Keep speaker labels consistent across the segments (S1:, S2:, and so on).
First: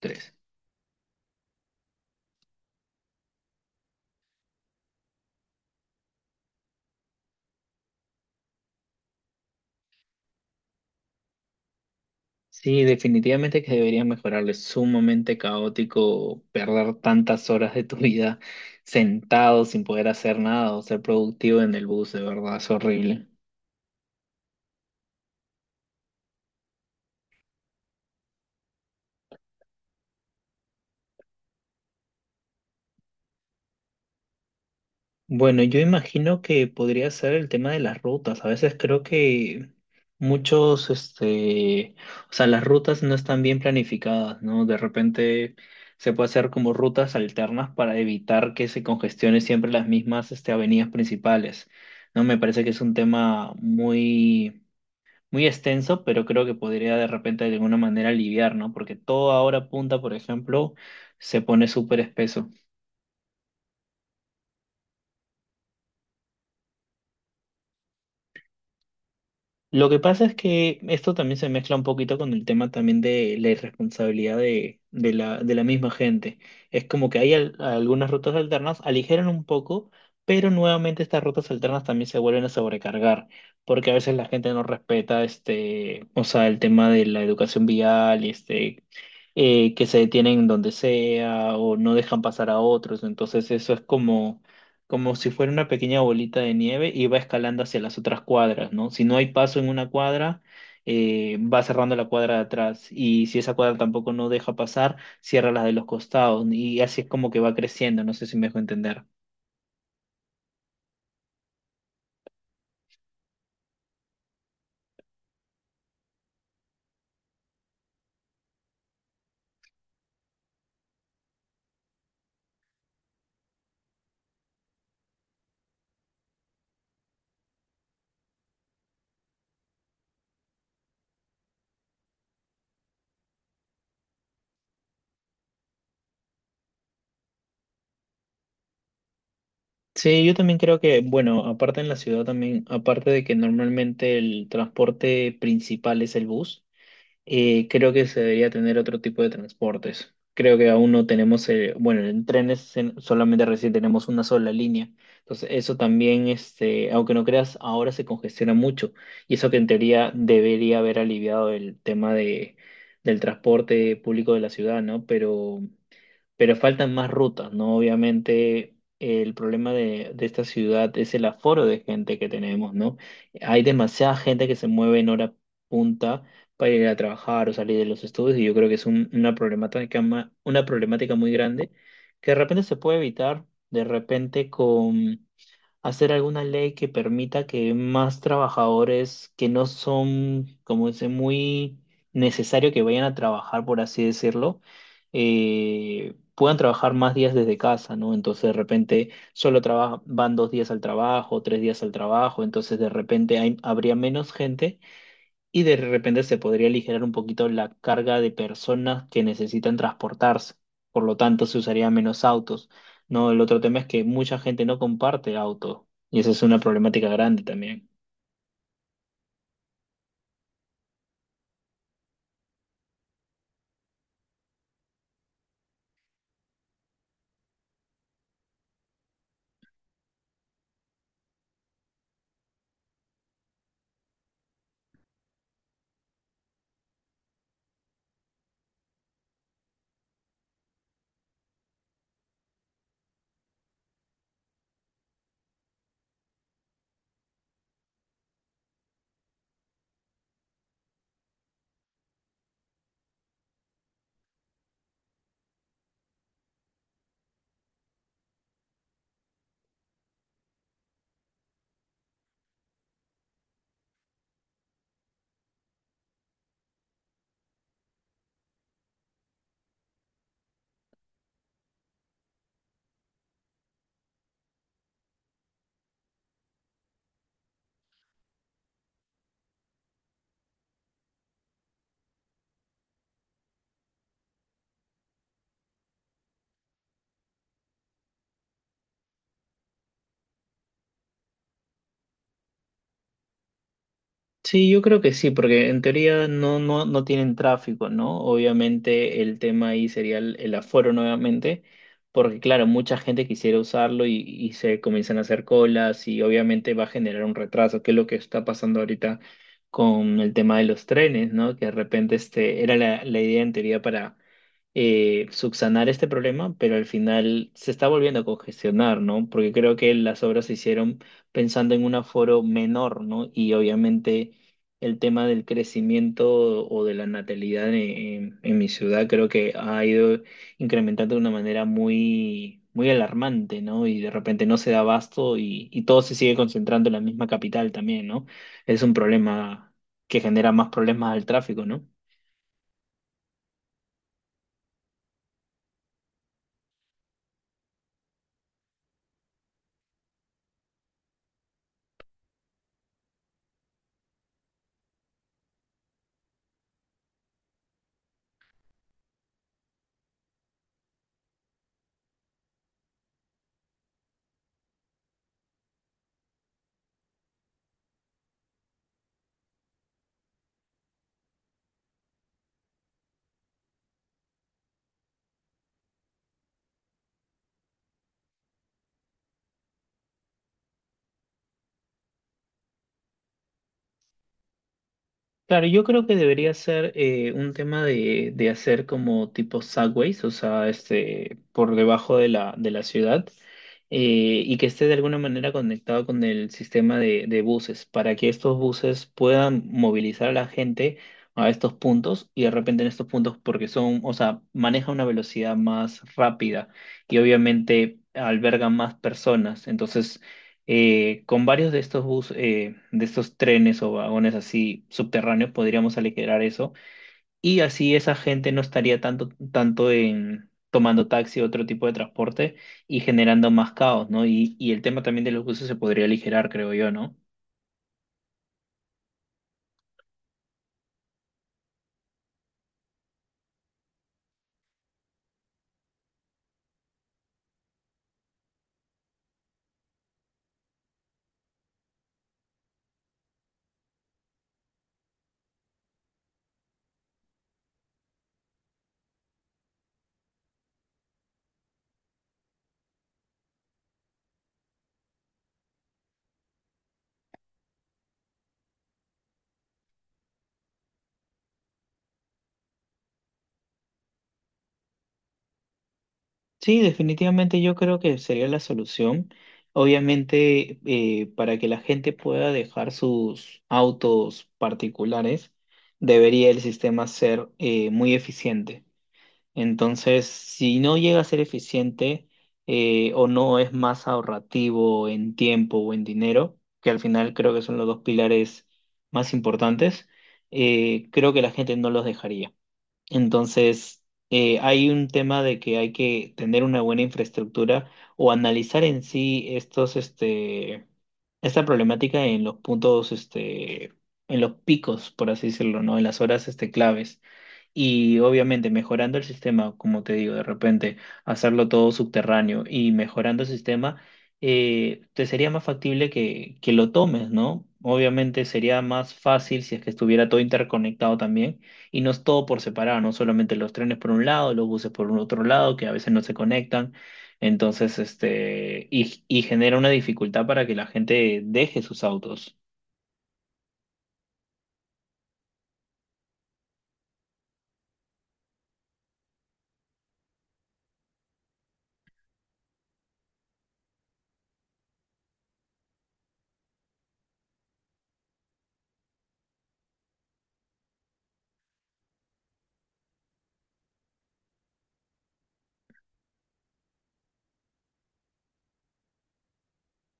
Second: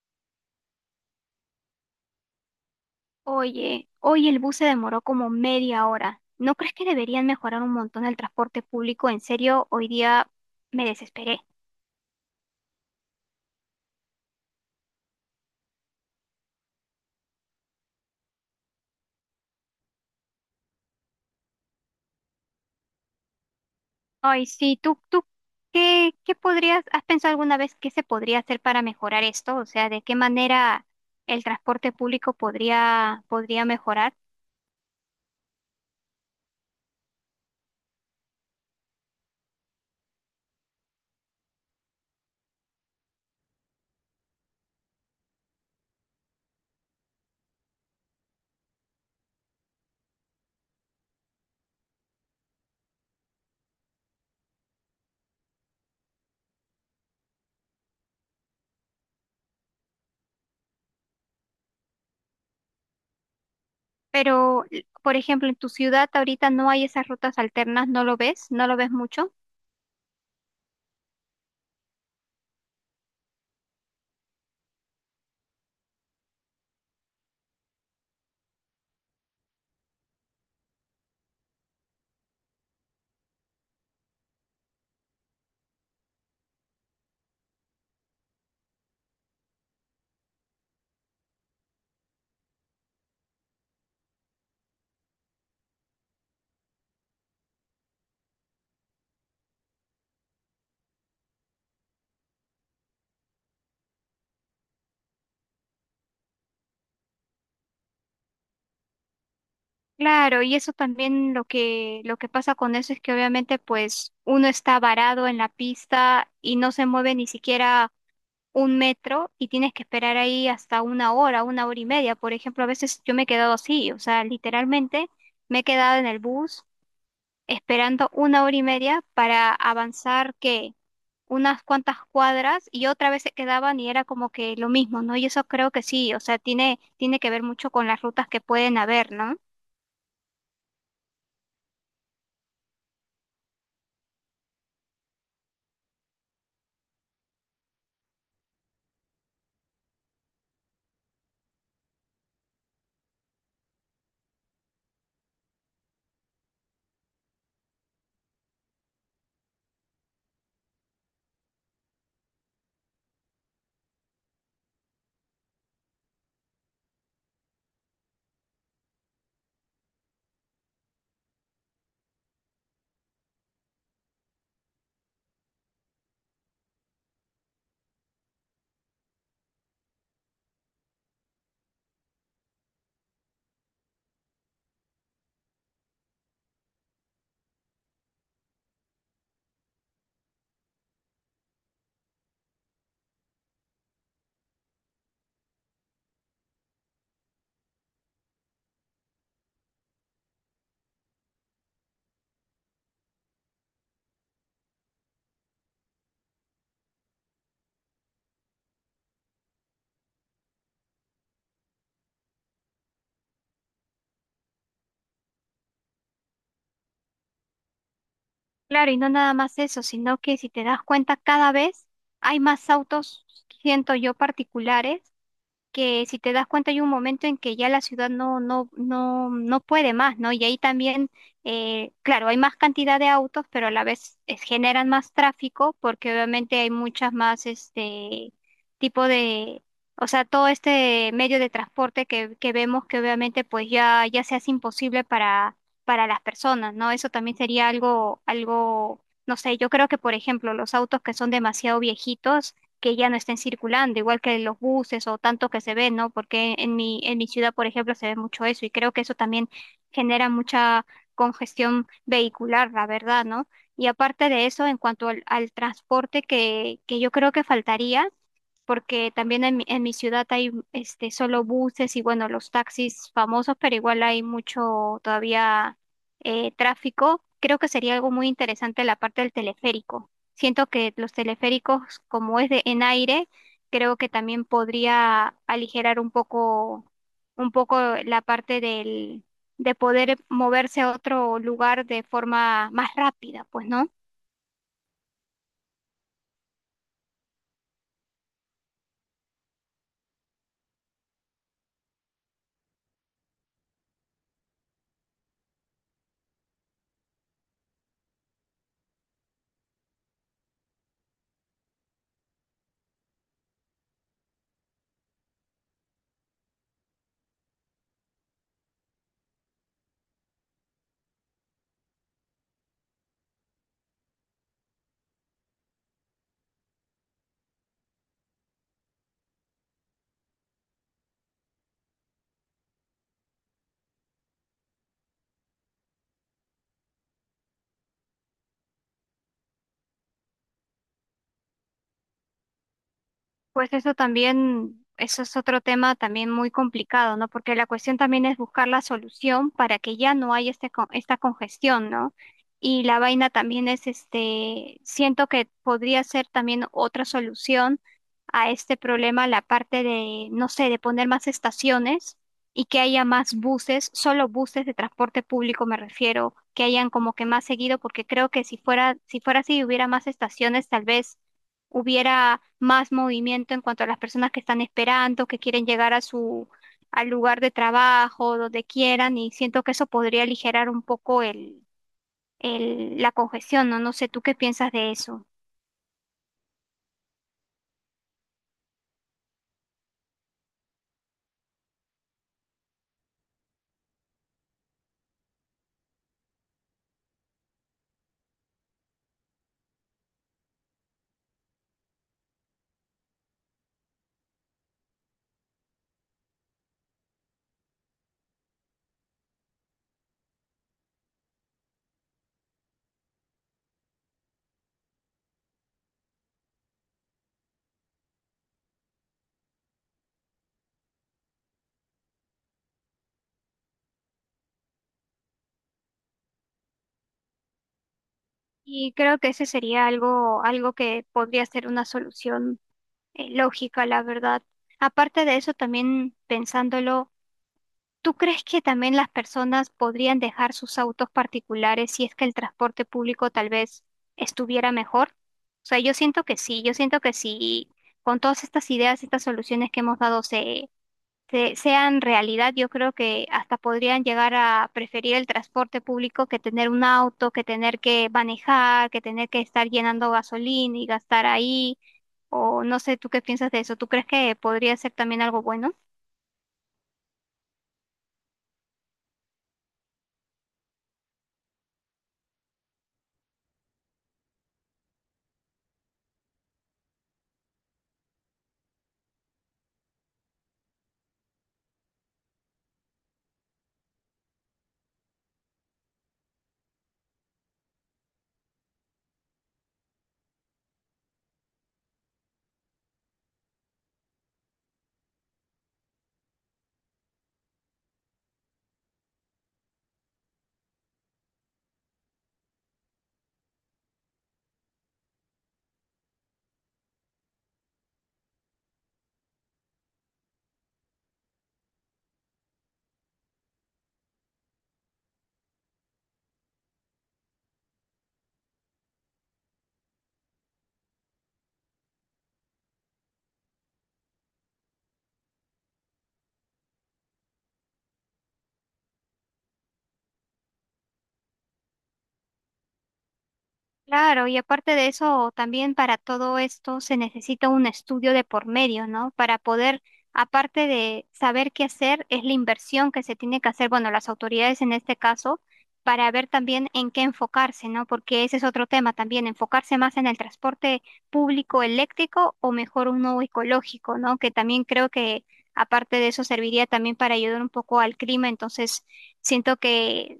S1: Tres.
S2: Oye, hoy el bus se demoró como media hora. ¿No crees que deberían mejorar un montón el transporte público? En serio, hoy día me desesperé.
S1: Sí, definitivamente que deberías mejorarlo. Es sumamente caótico perder tantas horas de tu vida sentado sin poder hacer nada o ser productivo en el bus, de verdad, es horrible.
S2: Ay, sí, tú, has pensado alguna vez qué se podría hacer para mejorar esto? O sea, ¿de qué manera el transporte público podría mejorar?
S1: Bueno, yo imagino que podría ser el tema de las rutas. A veces creo que muchos, o sea, las rutas no están bien planificadas, ¿no? De repente se puede hacer como rutas alternas para evitar que se congestione siempre las mismas, avenidas principales, ¿no? Me parece que es un tema muy extenso, pero creo que podría de repente de alguna manera aliviar, ¿no? Porque todo ahora punta, por ejemplo, se pone súper espeso.
S2: Pero, por ejemplo, en tu ciudad ahorita no hay esas rutas alternas, ¿no lo ves? ¿No lo ves mucho?
S1: Lo que pasa es que esto también se mezcla un poquito con el tema también de la irresponsabilidad de la misma gente. Es como que hay algunas rutas alternas, aligeran un poco, pero nuevamente estas rutas alternas también se vuelven a sobrecargar, porque a veces la gente no respeta o sea, el tema de la educación vial, que se detienen donde sea o no dejan pasar a otros. Entonces eso es como si fuera una pequeña bolita de nieve y va escalando hacia las otras cuadras, ¿no? Si no hay paso en una cuadra, va cerrando la cuadra de atrás y si esa cuadra tampoco no deja pasar, cierra las de los costados y así es como que va creciendo, no sé si me dejo entender.
S2: Claro, y eso también lo que pasa con eso es que obviamente pues uno está varado en la pista y no se mueve ni siquiera un metro y tienes que esperar ahí hasta una hora y media. Por ejemplo, a veces yo me he quedado así, o sea, literalmente me he quedado en el bus esperando una hora y media para avanzar que unas cuantas cuadras y otra vez se quedaban y era como que lo mismo, ¿no? Y eso creo que sí, o sea, tiene que ver mucho con las rutas que pueden haber, ¿no?
S1: Sí, yo también creo que, bueno, aparte en la ciudad también, aparte de que normalmente el transporte principal es el bus. Creo que se debería tener otro tipo de transportes. Creo que aún no tenemos, bueno, en trenes solamente recién tenemos una sola línea. Entonces, eso también, aunque no creas, ahora se congestiona mucho. Y eso que en teoría debería haber aliviado el tema del transporte público de la ciudad, ¿no? Pero faltan más rutas, ¿no? Obviamente el problema de esta ciudad es el aforo de gente que tenemos, ¿no? Hay demasiada gente que se mueve en hora punta para ir a trabajar o salir de los estudios y yo creo que es una una problemática muy grande que de repente se puede evitar, de repente con hacer alguna ley que permita que más trabajadores que no son, como dice, muy necesario que vayan a trabajar, por así decirlo, puedan trabajar más días desde casa, ¿no? Entonces de repente solo van dos días al trabajo, tres días al trabajo, entonces de repente habría menos gente y de repente se podría aligerar un poquito la carga de personas que necesitan transportarse. Por lo tanto, se usaría menos autos, ¿no? El otro tema es que mucha gente no comparte auto y esa es una problemática grande también.
S2: Claro, y no nada más eso, sino que si te das cuenta, cada vez hay más autos, siento yo, particulares que si te das cuenta hay un momento en que ya la ciudad no puede más, ¿no? Y ahí también, claro, hay más cantidad de autos, pero a la vez generan más tráfico porque obviamente hay muchas más, tipo de, o sea, todo este medio de transporte que vemos que obviamente pues ya se hace imposible para las personas, ¿no? Eso también sería algo, algo, no sé, yo creo que por ejemplo los autos que son demasiado viejitos, que ya no estén circulando, igual que los buses o tanto que se ven, ¿no? Porque en mi ciudad, por ejemplo, se ve mucho eso y creo que eso también genera mucha congestión vehicular, la verdad, ¿no? Y aparte de eso, en cuanto al transporte que yo creo que faltaría, porque también en mi ciudad hay este, solo buses y bueno, los taxis famosos, pero igual hay mucho todavía tráfico. Creo que sería algo muy interesante la parte del teleférico. Siento que los teleféricos, como es de en aire, creo que también podría aligerar un poco la parte del, de poder moverse a otro lugar de forma más rápida, pues, ¿no?
S1: Sí, yo creo que sí, porque en teoría no tienen tráfico, ¿no? Obviamente el tema ahí sería el aforo nuevamente, porque claro, mucha gente quisiera usarlo y se comienzan a hacer colas y obviamente va a generar un retraso, que es lo que está pasando ahorita con el tema de los trenes, ¿no? Que de repente era la idea en teoría para subsanar este problema, pero al final se está volviendo a congestionar, ¿no? Porque creo que las obras se hicieron pensando en un aforo menor, ¿no? Y obviamente el tema del crecimiento o de la natalidad en mi ciudad creo que ha ido incrementando de una manera muy alarmante, ¿no? Y de repente no se da abasto y todo se sigue concentrando en la misma capital también, ¿no? Es un problema que genera más problemas al tráfico, ¿no?
S2: Pues eso también, eso es otro tema también muy complicado, ¿no? Porque la cuestión también es buscar la solución para que ya no haya este, esta congestión, ¿no? Y la vaina también es, este, siento que podría ser también otra solución a este problema, la parte de, no sé, de poner más estaciones y que haya más buses, solo buses de transporte público me refiero, que hayan como que más seguido, porque creo que si fuera así, hubiera más estaciones, tal vez hubiera más movimiento en cuanto a las personas que están esperando, que quieren llegar a su al lugar de trabajo, donde quieran, y siento que eso podría aligerar un poco la congestión, ¿no? No sé, ¿tú qué piensas de eso?
S1: Claro, yo creo que debería ser un tema de hacer como tipo subways, o sea, por debajo de de la ciudad, y que esté de alguna manera conectado con el sistema de buses, para que estos buses puedan movilizar a la gente a estos puntos, y de repente en estos puntos, porque son, o sea, maneja una velocidad más rápida y obviamente alberga más personas, entonces con varios de estos de estos trenes o vagones así subterráneos podríamos aligerar eso y así esa gente no estaría tanto en tomando taxi o otro tipo de transporte y generando más caos, ¿no? Y el tema también de los buses se podría aligerar, creo yo, ¿no?
S2: Y creo que ese sería algo, algo que podría ser una solución lógica, la verdad. Aparte de eso, también pensándolo, ¿tú crees que también las personas podrían dejar sus autos particulares si es que el transporte público tal vez estuviera mejor? O sea, yo siento que sí, yo siento que sí, con todas estas ideas, estas soluciones que hemos dado sean realidad, yo creo que hasta podrían llegar a preferir el transporte público que tener un auto, que tener que manejar, que tener que estar llenando gasolina y gastar ahí, o no sé, ¿tú qué piensas de eso? ¿Tú crees que podría ser también algo bueno?
S1: Sí, definitivamente yo creo que sería la solución. Obviamente, para que la gente pueda dejar sus autos particulares, debería el sistema ser muy eficiente. Entonces, si no llega a ser eficiente o no es más ahorrativo en tiempo o en dinero, que al final creo que son los dos pilares más importantes, creo que la gente no los dejaría. Entonces, hay un tema de que hay que tener una buena infraestructura o analizar en sí esta problemática en los puntos, en los picos, por así decirlo, ¿no? En las horas, claves. Y obviamente mejorando el sistema, como te digo, de repente hacerlo todo subterráneo y mejorando el sistema, te sería más factible que lo tomes, ¿no? Obviamente sería más fácil si es que estuviera todo interconectado también y no es todo por separado, no solamente los trenes por un lado, los buses por un otro lado, que a veces no se conectan. Entonces, y genera una dificultad para que la gente deje sus autos.
S2: Claro, y aparte de eso, también para todo esto se necesita un estudio de por medio, ¿no? Para poder, aparte de saber qué hacer, es la inversión que se tiene que hacer, bueno, las autoridades en este caso, para ver también en qué enfocarse, ¿no? Porque ese es otro tema también, enfocarse más en el transporte público eléctrico o mejor uno ecológico, ¿no? Que también creo que aparte de eso serviría también para ayudar un poco al clima, entonces siento que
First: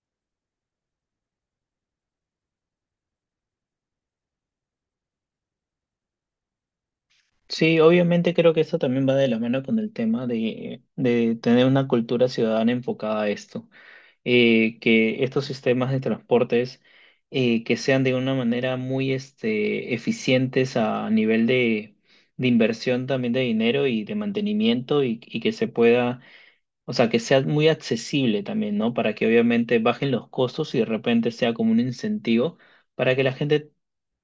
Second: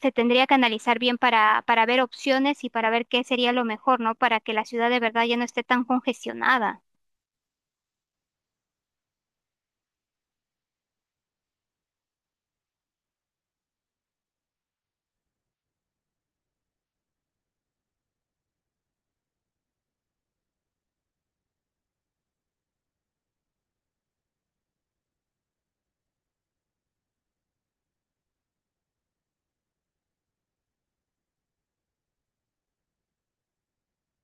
S2: se tendría que analizar bien para ver opciones y para ver qué sería lo mejor, ¿no? Para que la ciudad de verdad ya no esté tan congestionada.
S1: Sí, obviamente creo que eso también va de la mano con el tema de tener una cultura ciudadana enfocada a esto. Que estos sistemas de transportes que sean de una manera muy eficientes a nivel de inversión también de dinero y de mantenimiento y que se pueda, o sea, que sea muy accesible también, ¿no? Para que obviamente bajen los costos y de repente sea como un incentivo para que la gente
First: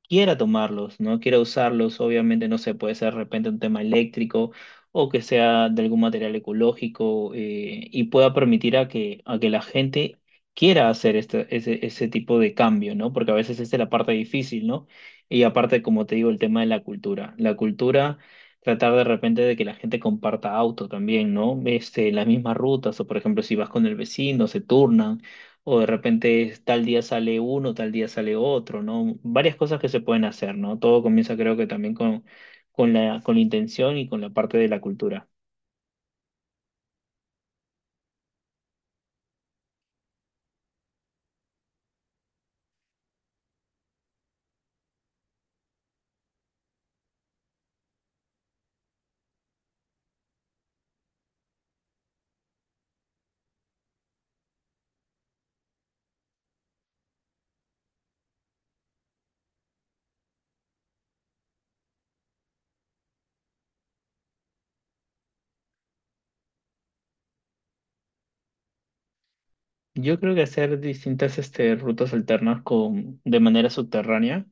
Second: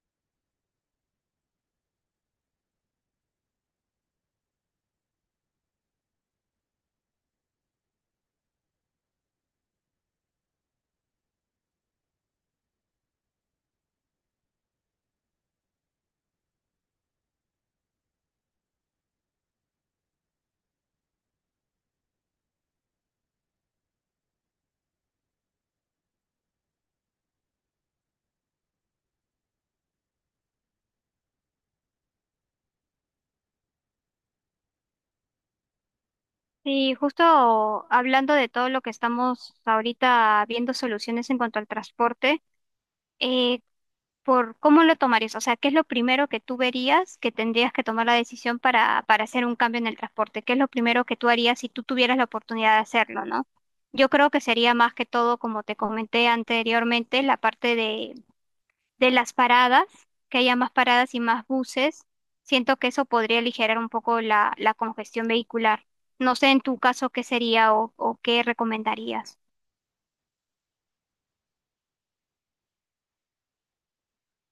S1: quiera tomarlos, ¿no? Quiera usarlos, obviamente, no sé, puede ser de repente un tema eléctrico o que sea de algún material ecológico y pueda permitir a que la gente quiera hacer ese tipo de cambio, ¿no? Porque a veces esa es la parte difícil, ¿no? Y aparte, como te digo, el tema de la cultura. La cultura, tratar de repente de que la gente comparta auto también, ¿no? Las mismas rutas, o por ejemplo, si vas con el vecino, se turnan o de repente es tal día sale uno, tal día sale otro, ¿no? Varias cosas que se pueden hacer, ¿no? Todo comienza creo que también con con la intención y con la parte de la cultura.
S2: Y justo hablando de todo lo que estamos ahorita viendo soluciones en cuanto al transporte, eh, por cómo lo tomarías, o sea, ¿qué es lo primero que tú verías que tendrías que tomar la decisión para hacer un cambio en el transporte? ¿Qué es lo primero que tú harías si tú tuvieras la oportunidad de hacerlo, ¿no? Yo creo que sería más que todo, como te comenté anteriormente, la parte de las paradas, que haya más paradas y más buses. Siento que eso podría aligerar un poco la congestión vehicular. No sé en tu caso qué sería o qué recomendarías.
S1: Yo creo que hacer distintas rutas alternas con, de manera subterránea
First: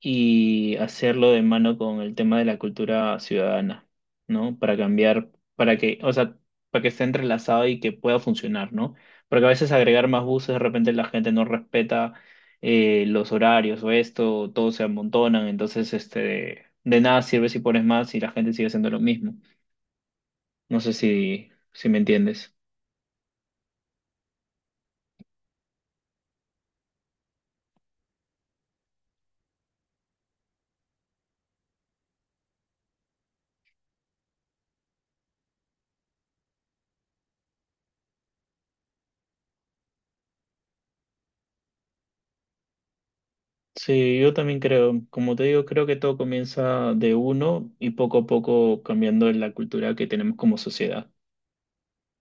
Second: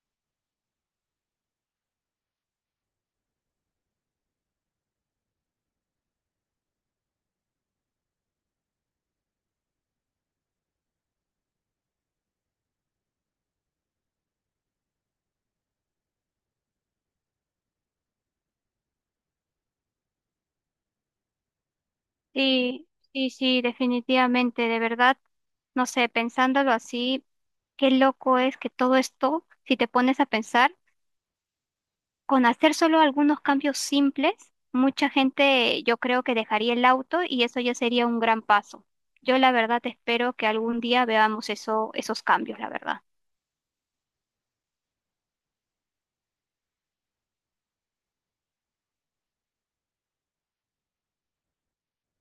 S1: y hacerlo de mano con el tema de la cultura ciudadana, ¿no? Para cambiar, para que, o sea, para que esté entrelazado y que pueda funcionar, ¿no? Porque a veces agregar más buses, de repente la gente no respeta los horarios o esto, todos se amontonan, entonces de nada sirve si pones más y la gente sigue haciendo lo mismo. No sé si me entiendes.
S2: Sí, sí, sí, definitivamente, de verdad. No sé, pensándolo así, qué loco es que todo esto, si te pones a pensar, con hacer solo algunos cambios simples, mucha gente yo creo que dejaría el auto y eso ya sería un gran paso. Yo la verdad espero que algún día veamos eso, esos cambios, la verdad.
S1: Sí, yo también creo, como te digo, creo que todo comienza de uno y poco a poco cambiando la cultura que tenemos como sociedad.